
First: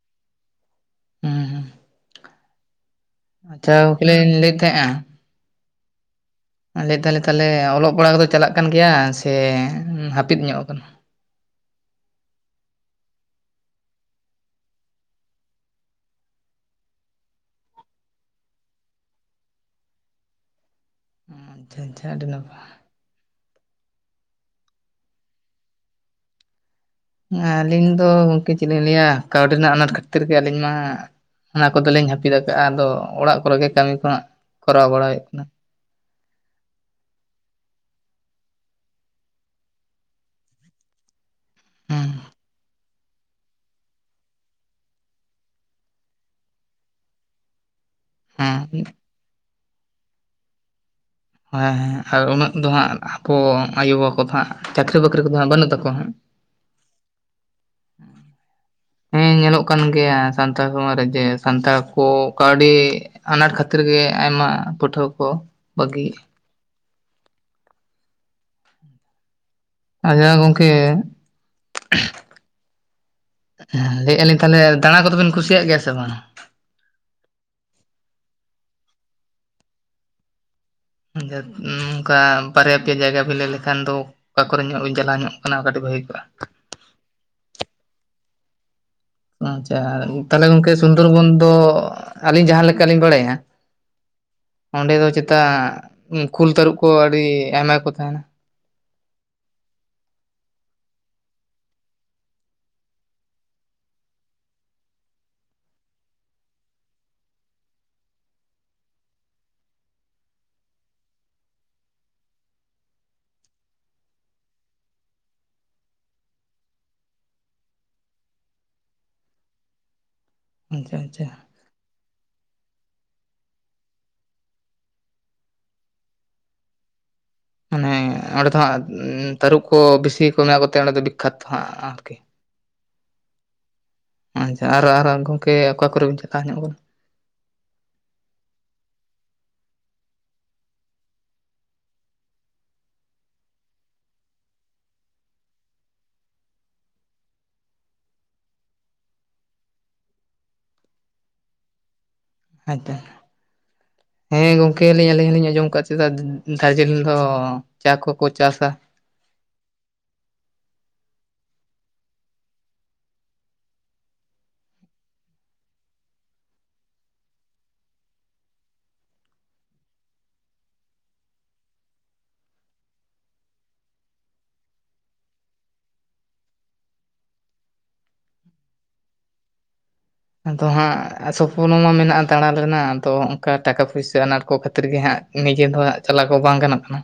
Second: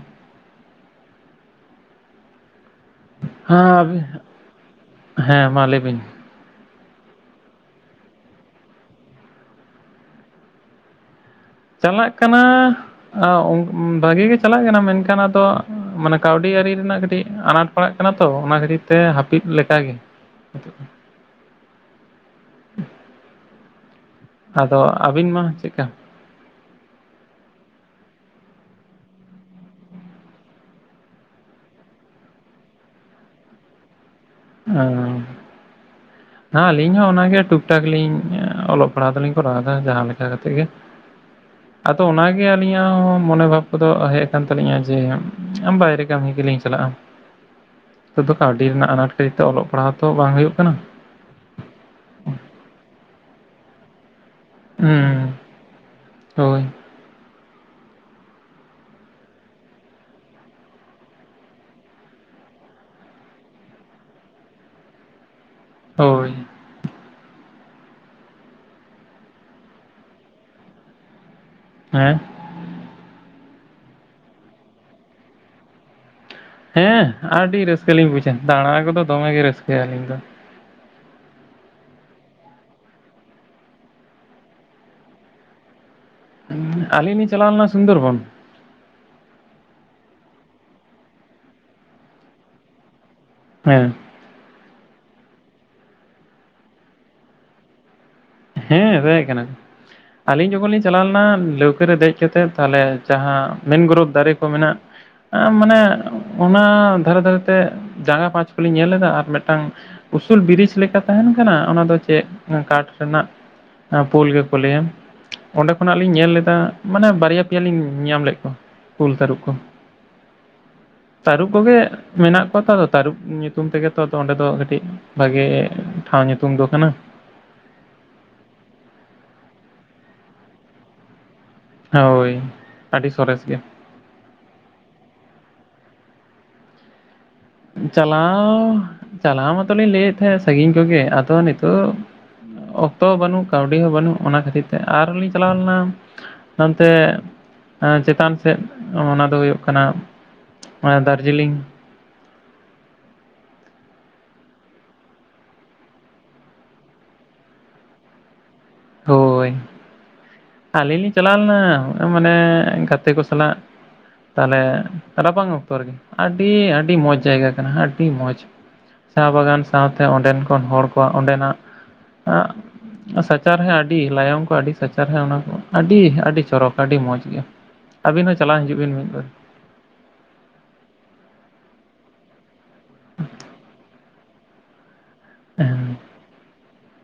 ᱦᱩᱸ ᱦᱩᱸ ᱟᱪᱪᱷᱟ ᱦᱮᱸ ᱜᱚᱢᱠᱮᱞᱤᱧ ᱞᱟᱹᱭᱮᱫ ᱛᱟᱦᱮᱸᱡᱼᱟ ᱦᱮᱸ ᱢᱟ ᱞᱟᱹᱭ ᱵᱤᱱ ᱞᱟᱹᱭ ᱫᱟᱞᱮ ᱛᱟᱦᱞᱮ ᱚᱞᱚᱜ ᱯᱟᱲᱦᱟᱣ ᱠᱚᱫᱚ ᱪᱟᱞᱟᱜ ᱠᱟᱱ ᱜᱮᱭᱟ ᱥᱮ ᱦᱟᱹᱯᱤᱫ ᱧᱚᱜ ᱠᱟᱱᱟ ᱪᱟᱞᱟᱜ ᱠᱟᱱᱟ ᱵᱷᱟᱹᱜᱤ ᱜᱮ ᱪᱟᱞᱟᱜ ᱠᱟᱱᱟ ᱢᱮᱱᱠᱷᱟᱱ ᱟᱫᱚ ᱢᱟᱱᱮ ᱠᱟᱹᱣᱰᱤ ᱟᱹᱨᱤ ᱨᱮᱱᱟᱜ ᱠᱟᱹᱴᱤᱡ ᱟᱱᱟᱴ ᱯᱟᱲᱟᱜ ᱠᱟᱱᱟ ᱛᱚ ᱚᱱᱟ ᱠᱷᱟᱹᱛᱤᱨ ᱛᱮ ᱦᱟᱹᱯᱤᱫᱠᱟᱜᱮ ᱟᱪᱷᱟ ᱪᱷᱟ ᱟ. ᱰᱤ ᱱᱟᱯᱟᱭ ᱟᱫᱚ ᱟᱹᱵᱤᱱ ᱢᱟ ᱪᱮᱫᱠᱟ ᱟᱹᱞᱤᱧ ᱫᱚ ᱜᱚᱢᱠᱤ ᱪᱮᱫ ᱞᱤᱧ ᱞᱟᱹᱭᱟ ᱠᱟᱹᱣᱰᱤ ᱨᱮᱱᱟᱜ ᱟᱱᱟᱴ ᱠᱷᱟᱹᱛᱤᱨ ᱜᱮ ᱟᱹᱞᱤᱧ ᱢᱟ ᱚᱱᱟ ᱠᱚᱫᱚᱞᱤᱧ ᱦᱟᱹᱯᱤᱫ ᱠᱟᱜᱼᱟ ᱟᱫᱚ ᱚᱲᱟᱜ ᱠᱚᱨᱮᱜᱮ ᱠᱟᱹᱢᱤ ᱠᱚ ᱠᱚᱨᱟᱣ ᱵᱟᱲᱟᱭᱮᱫ ᱠᱟᱱᱟ ᱦ ᱟᱹᱞᱤᱧ ᱦᱚᱸ ᱚᱱᱟᱜᱮ ᱴᱩᱠ ᱴᱟᱠ ᱞᱤᱧ ᱚᱞᱚᱜ ᱯᱟᱲᱦᱟᱜ ᱫᱚᱞᱤᱧ ᱠᱚᱨᱟᱣᱫᱟ ᱡᱟᱦᱟᱸ ᱞᱮᱠᱟ ᱠᱟᱛᱮᱜ ᱜᱮ [inaudible] ᱟᱫᱚ ᱦᱮᱸ ᱚᱱᱟᱜᱮ ᱟᱹᱞᱤᱧᱟᱜ ᱦᱚᱸ ᱢᱚᱱᱮ ᱵᱷᱟᱵ ᱠᱚᱫᱚ ᱦᱮᱡ ᱟᱠᱟᱱ ᱛᱟᱹᱞᱤᱧᱟ ᱡᱮ ᱟ ᱵᱟᱭᱨᱮ ᱠᱟᱹᱢᱤ ᱜᱮᱞᱤᱧ ᱪᱟᱞᱟᱜᱼᱟ ᱟᱫᱚ ᱦᱮᱸ ᱠᱟᱹᱣᱰᱤ ᱦᱮᱸ ᱨᱮᱱᱟᱜ ᱟᱱᱟᱴ ᱠᱟᱹᱨᱤᱛᱮ ᱚᱞᱚᱜ ᱯᱟᱲᱦᱟᱜ ᱛᱚ ᱵᱟᱝ ᱦᱩᱭᱩᱜ ᱠᱟᱱᱟ ᱦᱮᱸ ᱦᱮᱸ ᱟᱨ ᱩᱱᱟᱹᱜ ᱫᱚ ᱦᱟᱸᱜ ᱟᱵᱚ ᱟᱭᱩᱵᱟᱵᱟ ᱠᱚᱫᱚ ᱦᱟᱸᱜ ᱪᱟᱹᱠᱨᱤ ᱵᱟᱹᱠᱨᱤ ᱦᱩᱸ ᱠᱚᱫᱚ ᱦᱟᱸᱜ ᱵᱟᱹᱱᱩᱜ ᱛᱟᱠᱚᱣᱟ ᱦᱟᱸᱜ ᱦᱳᱭ ᱦᱮᱸ ᱧᱮᱞᱚᱜ ᱠᱟᱱ ᱜᱮᱭᱟ ᱥᱟᱱᱛᱟᱲ ᱥᱚᱢᱟᱡᱽ ᱨᱮ ᱡᱮ ᱥᱟᱱᱛᱟᱲ ᱠᱚ ᱠᱟᱹᱣᱰᱤ ᱟᱱᱟᱴ ᱠᱷᱟᱹᱛᱤᱨ ᱜᱮ ᱟᱭᱢᱟ ᱯᱟᱹᱴᱷᱩᱣᱟᱹ ᱠᱚ ᱵᱟᱹᱜᱤᱭᱮᱜᱼᱟ ᱦᱳᱭ ᱟᱪᱪᱷᱟ ᱜᱚᱝᱠᱮ ᱦᱮᱸ ᱦᱮᱸ ᱞᱟᱹᱭ ᱮᱫ ᱼᱟ ᱛᱟᱦᱚᱞᱮ ᱫᱟᱬᱟ ᱠᱚᱫᱚᱵᱤᱱ ᱠᱩᱥᱤᱭᱟᱜ ᱜᱮᱭᱟ ᱥᱮ ᱵᱟᱝ ᱦᱮᱸ ᱟᱹᱰᱤ ᱨᱟᱹᱥᱠᱟᱹ ᱞᱤᱧ ᱵᱩᱡᱟ ᱫᱟᱬᱟ ᱠᱚᱫᱚ ᱫᱚᱢᱮ ᱜᱮ ᱨᱟᱹᱥᱠᱟᱹ ᱟᱹᱞᱤᱧ ᱫᱚ ᱚᱱᱠᱟ ᱵᱟᱨᱭᱟ ᱯᱮᱭᱟ ᱡᱟᱭᱜᱟ ᱵᱤᱱ ᱞᱟᱹᱭ ᱞᱮᱠᱷᱟᱱ ᱫᱚ ᱚᱠᱟ ᱠᱚᱨᱮ ᱧᱚᱜ ᱵᱤᱱ ᱪᱟᱞᱟᱣ ᱧᱚᱜ ᱠᱟᱱᱟ ᱠᱟᱹᱴᱤᱡ ᱵᱷᱟᱜᱮ ᱠᱚᱜᱼᱟ ᱟᱞᱤᱧᱞᱤᱧ ᱪᱟᱞᱟᱣ ᱞᱮᱱᱟ ᱥᱩᱱᱫᱚᱨᱵᱚᱱ ᱟᱪᱪᱷᱟ ᱛᱟᱦᱚᱞᱮ ᱜᱚᱝᱠᱮ ᱥᱩᱱᱫᱚᱨᱵᱚᱱ ᱫᱚ ᱟᱹᱞᱤᱧ ᱡᱟᱦᱟᱸᱮ ᱞᱮᱠᱟᱞᱤᱧ ᱵᱟᱲᱟᱭᱟ ᱦᱮᱸ ᱚᱸᱰᱮ ᱫᱚ ᱪᱮᱛᱟ ᱠᱷᱩᱞ ᱛᱟᱹᱨᱩᱵ ᱠᱚ ᱟᱹᱰᱤ ᱟᱭᱢᱟ ᱠᱚ ᱛᱟᱦᱮᱱᱟ ᱦᱮᱸ ᱛᱟᱦᱮᱡ ᱠᱟᱱᱟ ᱠᱚ ᱟᱹᱞᱤᱧ ᱡᱚᱠᱷᱚᱱ ᱞᱤᱧ ᱪᱟᱞᱟᱣ ᱞᱮᱱᱟ ᱞᱟᱹᱣᱠᱟᱹ ᱨᱮ ᱫᱮᱡ ᱠᱟᱛᱮᱫ ᱛᱟᱦᱚᱞᱮ ᱡᱟᱦᱟᱸ ᱢᱮᱱ ᱜᱨᱚᱯᱷ ᱫᱟᱨᱮ ᱠᱚ ᱢᱮᱱᱟᱜ ᱢᱟᱱᱮ ᱚᱱᱟ ᱫᱷᱟᱨᱮ ᱫᱷᱟᱨᱮ ᱛᱮ ᱡᱟᱸᱜᱟ ᱯᱟᱸᱪ ᱠᱚᱞᱤᱧ ᱧᱮᱞ ᱞᱮᱫᱟ ᱟᱨ ᱢᱤᱫᱴᱟᱝ ᱩᱥᱩᱞ ᱵᱨᱤᱡᱽ ᱞᱮᱠᱟ ᱛᱟᱦᱮᱱ ᱠᱟᱱᱟ ᱚᱱᱟ ᱫᱚ ᱪᱮᱫ ᱠᱟᱴ ᱨᱮᱱᱟᱜ ᱯᱳᱞ ᱜᱮᱠᱚ ᱞᱟᱹᱭᱟ ᱚᱸᱰᱮ ᱠᱷᱚᱱᱟᱜ ᱞᱤᱧ ᱧᱮᱞ ᱞᱮᱫᱟ ᱢᱟᱱᱮ ᱵᱟᱨᱭᱟ ᱯᱮᱭᱟ ᱞᱤᱧ ᱧᱟᱢ ᱞᱮᱫ ᱠᱚᱣᱟ ᱠᱩᱞ ᱛᱟᱹᱨᱩᱵ ᱠᱚ ᱟᱪᱪᱷᱟ ᱟᱪᱪᱷᱟ ᱛᱟᱹᱨᱩᱵ ᱠᱚᱜᱮ ᱢᱮᱱᱟᱜ ᱠᱚᱣᱟ ᱛᱚ ᱛᱟᱹᱨᱩᱵᱽ ᱧᱩᱛᱩᱢ ᱛᱮᱜᱮ ᱛᱚ ᱚᱸᱰᱮ ᱫᱚ ᱠᱟᱹᱴᱤᱡ ᱵᱷᱟᱜᱤ ᱴᱷᱟᱶ ᱧᱩᱛᱩᱢ ᱫᱚ ᱠᱟᱱᱟ ᱢᱟᱱᱮ ᱚᱸᱰᱮ ᱫᱚ ᱦᱟᱸᱜ ᱛᱟᱹᱨᱩᱵ ᱠᱚ ᱵᱤᱥᱤ ᱠᱚ ᱢᱮᱱᱟᱜ ᱠᱚᱛᱮ ᱚᱸᱰᱮ ᱫᱚ ᱠᱟᱛᱷᱟ ᱦᱳᱭ ᱟᱹᱰᱤ ᱥᱚᱨᱮᱥ ᱜᱮ ᱟᱪᱪᱷᱟ ᱟᱨ ᱟᱨ ᱜᱚᱝᱠᱮ ᱚᱠᱟ ᱠᱚᱨᱮ ᱵᱮᱱ ᱪᱟᱞᱟᱣ ᱧᱚᱜ ᱠᱟᱱᱟ ᱪᱟᱞᱟᱣ ᱪᱟᱞᱟᱣ ᱢᱟᱛᱚᱞᱤᱧ ᱞᱟᱹᱭᱮᱫ ᱛᱟᱦᱮᱸᱫ ᱥᱟᱺᱜᱤᱧ ᱠᱚᱜᱮ ᱟᱫᱚ ᱱᱤᱛᱚᱜ ᱚᱠᱛᱚ ᱦᱚᱸ ᱵᱟᱹᱱᱩᱜ ᱠᱟᱹᱣᱰᱤ ᱦᱚᱸ ᱵᱟᱹᱱᱩᱜ ᱚᱱᱟ ᱠᱷᱟᱹᱛᱤᱨ ᱛᱮ ᱟᱨᱦᱚᱸ ᱞᱤᱧ ᱪᱟᱞᱟᱣ ᱞᱮᱱᱟ ᱱᱚᱛᱮ ᱪᱮᱛᱟᱱ ᱥᱮᱫ ᱚᱱᱟ ᱫᱚ ᱦᱩᱭᱩᱜ ᱠᱟᱱᱟ ᱚᱱᱟ ᱫᱟᱨᱡᱤᱞᱤᱝ ᱦᱚᱭ ᱛᱚ᱾ ᱦᱮᱸ ᱜᱚᱝᱠᱮᱞᱤᱧ ᱟᱹᱞᱤᱧ ᱦᱚᱸᱞᱤᱧ ᱟᱸᱡᱚᱢ ᱟᱠᱟᱫᱟ ᱪᱮᱫᱟᱜ ᱫᱟᱨᱡᱤᱞᱤᱝ ᱫᱚ᱾ ᱪᱟ ᱠᱚᱠᱚ ᱪᱟᱥᱼᱟ᱾ ᱦᱳᱭ ᱟᱹᱞᱤᱧ ᱞᱤᱧ ᱪᱟᱞᱟᱣ ᱞᱮᱱᱟ ᱢᱟᱱᱮ ᱜᱟᱛᱮ ᱠᱚ ᱥᱟᱞᱟᱜ ᱛᱟᱦᱚᱞᱮ ᱨᱟᱵᱟᱝ ᱚᱠᱛᱚ ᱨᱮᱜᱮ ᱟᱹᱰᱤ ᱟᱹᱰᱤ ᱢᱚᱡᱽ ᱡᱟᱭᱜᱟ ᱠᱟᱱᱟ ᱟᱹᱰᱤ ᱢᱚᱡᱽ᱾ ᱪᱟ ᱵᱟᱜᱟᱱ ᱥᱟᱶᱛᱮ ᱚᱸᱰᱮᱱ ᱠᱷᱚᱱ ᱦᱚᱲ ᱠᱚᱣᱟᱜ ᱚᱸᱰᱮ ᱱᱟᱜ ᱥᱟᱪᱟᱨ ᱦᱮᱸ ᱟᱹᱰᱤ ᱞᱟᱭᱚᱝ ᱠᱚ ᱟᱹᱰᱤ ᱥᱟᱪᱟᱨᱦ ᱦᱮᱸ ᱚᱱᱟ ᱠᱚ ᱟᱹᱰᱤ ᱟᱹᱰᱤ ᱪᱚᱨᱚᱠ ᱟᱹᱰᱤ ᱢᱚᱸᱡᱽ ᱜᱮᱭᱟ᱾ ᱟᱹᱵᱤᱱ ᱦᱚᱸ ᱪᱟᱞᱟᱜ ᱦᱤᱡᱩᱜ ᱵᱤᱱ ᱢᱤᱫᱵᱟᱨ᱾ ᱟᱫᱚ ᱦᱟᱸᱜ ᱥᱚᱯᱱᱚ ᱢᱟ ᱢᱮᱱᱟᱜᱼᱟ ᱫᱟᱬᱟ ᱨᱮᱱᱟᱜ ᱟᱫᱚ ᱚᱱᱠᱟ ᱴᱟᱠᱟ ᱯᱩᱭᱥᱟᱹ ᱟᱱᱟᱴ ᱠᱚ ᱠᱷᱟᱹᱛᱤᱨ ᱜᱮ ᱦᱟᱸᱜ᱾ ᱱᱤᱡᱮ ᱫᱚᱟᱜ ᱪᱟᱞᱟᱣ ᱠᱚ ᱵᱟᱝ ᱜᱟᱱᱚᱜ ᱠᱟᱱᱟ᱾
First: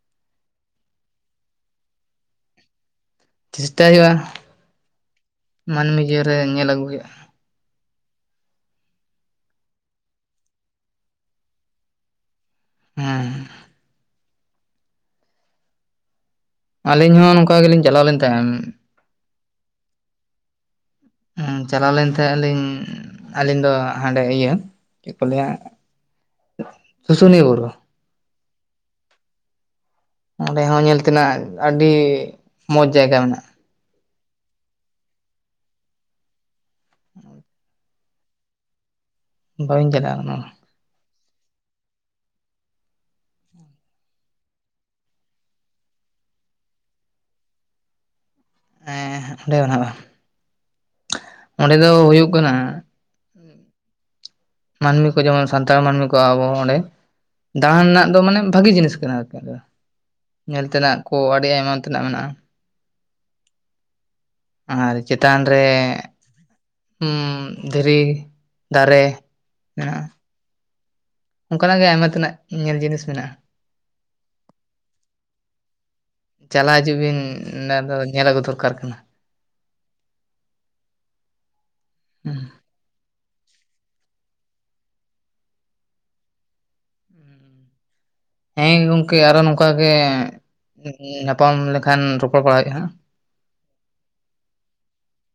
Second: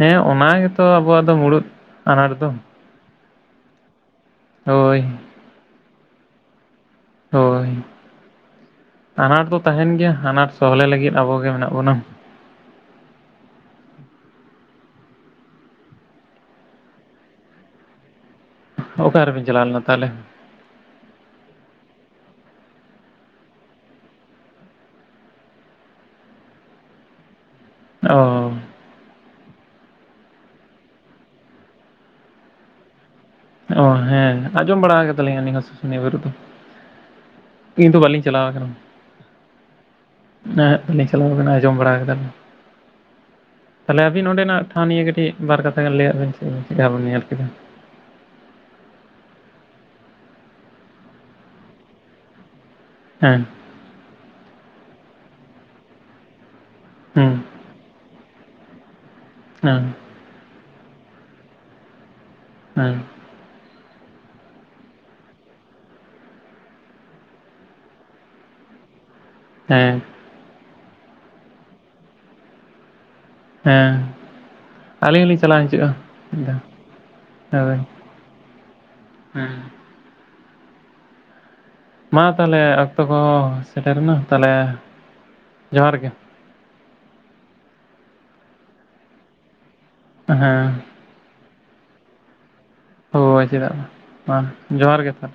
ᱦᱮᱸ ᱚᱱᱟ ᱜᱮᱛᱚ ᱟᱵᱚᱣᱟᱜ ᱫᱚ ᱢᱩᱲᱩᱫ ᱟᱱᱟᱴ ᱫᱚ᱾ ᱪᱮᱥᱴᱟᱭ ᱦᱩᱭᱩᱜᱼᱟ ᱦᱳᱭ ᱢᱟᱹᱱᱢᱤ ᱡᱤᱭᱚᱱ ᱨᱮ ᱧᱮᱞ ᱟᱹᱜᱩ ᱦᱩᱭᱩᱜᱼᱟ᱾ ᱦᱳᱭ ᱟᱱᱟᱴ ᱫᱚ ᱛᱟᱦᱮᱱ ᱜᱮᱭᱟ ᱟᱱᱟᱴ ᱥᱚᱦᱞᱮ ᱞᱟᱹᱜᱤᱫ ᱟᱵᱚ ᱜᱮ ᱢᱮᱱᱟᱜ ᱵᱚᱱᱟ᱾ ᱦᱮᱸ᱾ ᱟᱹᱞᱤᱧ ᱦᱚᱸ ᱱᱚᱝᱠᱟ ᱜᱮᱞᱤᱧ ᱪᱟᱞᱟᱣ ᱞᱮᱱ ᱛᱟᱦᱮᱸᱫ ᱚᱠᱟ ᱨᱮᱵᱤᱱ ᱪᱟᱞᱟᱣ ᱞᱮᱱᱟ ᱛᱟᱦᱚᱞᱮ? ᱪᱟᱞᱟᱣ ᱞᱮᱱ ᱛᱟᱦᱮᱸᱫ ᱞᱤᱧ ᱟᱹᱞᱤᱧ ᱫᱚ ᱦᱟᱸᱰᱮ ᱤᱭᱟᱹ ᱪᱮᱫ ᱠᱚ ᱞᱟᱹᱭᱼᱟ ᱦᱟᱸ ᱥᱩᱥᱩᱱᱤᱭᱟᱹ ᱵᱩᱨᱩ᱾ ᱚ᱾ ᱚᱸᱰᱮ ᱦᱚᱸ ᱧᱮᱞ ᱛᱮᱱᱟᱜ ᱟᱹᱰᱤ ᱢᱚᱡᱽ ᱡᱟᱭᱜᱟ ᱢᱮᱱᱟᱜᱼᱟ᱾ ᱚ ᱦᱮᱸ ᱟᱸᱡᱚᱢ ᱵᱟᱲᱟ ᱠᱟᱫᱟᱞᱤᱧ ᱟᱹᱞᱤᱧ ᱦᱚᱸ ᱥᱩᱥᱩᱱᱤᱭᱟᱹ ᱵᱩᱨᱩ ᱫᱚ᱾ [inaudible] ᱠᱤᱱᱛᱩ ᱵᱟᱹᱞᱤᱧ ᱪᱟᱞᱟᱣ ᱠᱟᱱᱟ ᱵᱟᱹᱞᱤᱧ ᱪᱟᱞᱟᱜ ᱠᱟᱱᱟ᱾ ᱮᱸᱫ [unintelligible] ᱟᱸᱡᱚᱢ ᱵᱟᱲᱟ ᱠᱟᱫᱟ ᱞᱤᱧ᱾ ᱛᱟᱦᱚᱞᱮ ᱟᱵᱤᱱ ᱱᱚᱸᱰᱮᱱᱟᱜ ᱴᱷᱟᱶ ᱱᱤᱭᱮ ᱠᱟᱹᱴᱤᱡ ᱵᱟᱨ ᱠᱟᱛᱷᱟ ᱜᱟᱱ ᱞᱟᱹᱭᱟᱜᱽ ᱵᱤᱱ ᱥᱮ ᱪᱮᱫ ᱞᱮᱠᱟ ᱵᱤᱱ ᱧᱮᱞ ᱠᱮᱫᱟ᱾ ᱚᱸᱰᱮ ᱢᱮᱱᱟᱜᱼᱟ ᱚᱸᱰᱮ ᱫᱚ ᱦᱩᱭᱩᱜ ᱠᱟᱱᱟ ᱦᱮᱸ ᱢᱟᱹᱱᱢᱤ ᱠᱚ ᱡᱮᱢᱚᱱ ᱥᱟᱱᱛᱟᱲ ᱢᱟᱹᱱᱢᱤ ᱠᱚ ᱟᱵᱚ ᱚᱸᱰᱮ ᱦᱩᱸ ᱫᱟᱬᱟᱱ ᱨᱮᱱᱟᱜ ᱫᱚ ᱢᱟᱱᱮ ᱵᱷᱟᱜᱤ ᱡᱤᱱᱤᱥ ᱠᱟᱱᱟ ᱟᱨᱠᱤ, ᱦᱮᱸ ᱧᱮᱞ ᱛᱮᱱᱟᱜ ᱠᱚ ᱟᱹᱰᱤ ᱟᱭᱢᱟ ᱛᱮᱱᱟᱜ ᱢᱮᱱᱟᱜᱼᱟ᱾ ᱦᱮᱸ ᱟᱨ ᱪᱮᱛᱟᱱ ᱨᱮ ᱦᱩᱸ ᱫᱷᱤᱨᱤ ᱫᱟᱨᱮ ᱢᱮᱱᱟᱜᱼᱟ ᱦᱮᱸ ᱚᱱᱠᱟᱱᱟᱜ ᱜᱮ ᱟᱭᱢᱟ ᱛᱮᱱᱟᱜ ᱧᱮᱞ ᱡᱤᱱᱤᱥ ᱢᱮᱱᱟᱜᱼᱟ᱾ ᱦᱮᱸ ᱟᱹᱞᱤᱧ ᱦᱚᱸ ᱞᱤᱧ ᱪᱟᱞᱟᱣ ᱦᱚᱤᱡᱚᱜᱼᱟ ᱪᱟᱞᱟᱣ ᱦᱤᱡᱩᱜ ᱵᱤᱱ ᱢᱤᱫᱷᱟᱣ ᱚᱱᱟ ᱦᱳᱭ᱾ ᱫᱚ ᱧᱮᱞ ᱟᱹᱜᱩ ᱫᱚᱨᱠᱟᱨ ᱠᱟᱱᱟ ᱦᱮᱸ ᱢᱟ ᱦᱩᱸ ᱛᱟᱦᱚᱞᱮ ᱚᱠᱛᱚ ᱠᱚ ᱥᱮᱴᱮᱨᱱᱟ ᱛᱟᱦᱚᱞᱮ ᱡᱚᱦᱟᱨ ᱜᱮ ᱦᱮᱸ ᱜᱚᱝᱠᱮ ᱟᱨᱚ ᱱᱚᱝᱠᱟ ᱜᱮ ᱦᱮᱸ [unintelligible] ᱧᱟᱯᱟᱢ ᱞᱮᱠᱷᱟᱱ ᱨᱚᱯᱚᱲ ᱵᱟᱲᱟ ᱦᱩᱭᱩ-ᱟ ᱱᱟᱦᱟᱸᱜ᱾ ᱦᱳᱭ ᱪᱮᱫᱟᱜ ᱢᱟ ᱢᱟ ᱡᱚᱦᱟᱨ ᱜᱮ ᱛᱟᱦᱞᱮ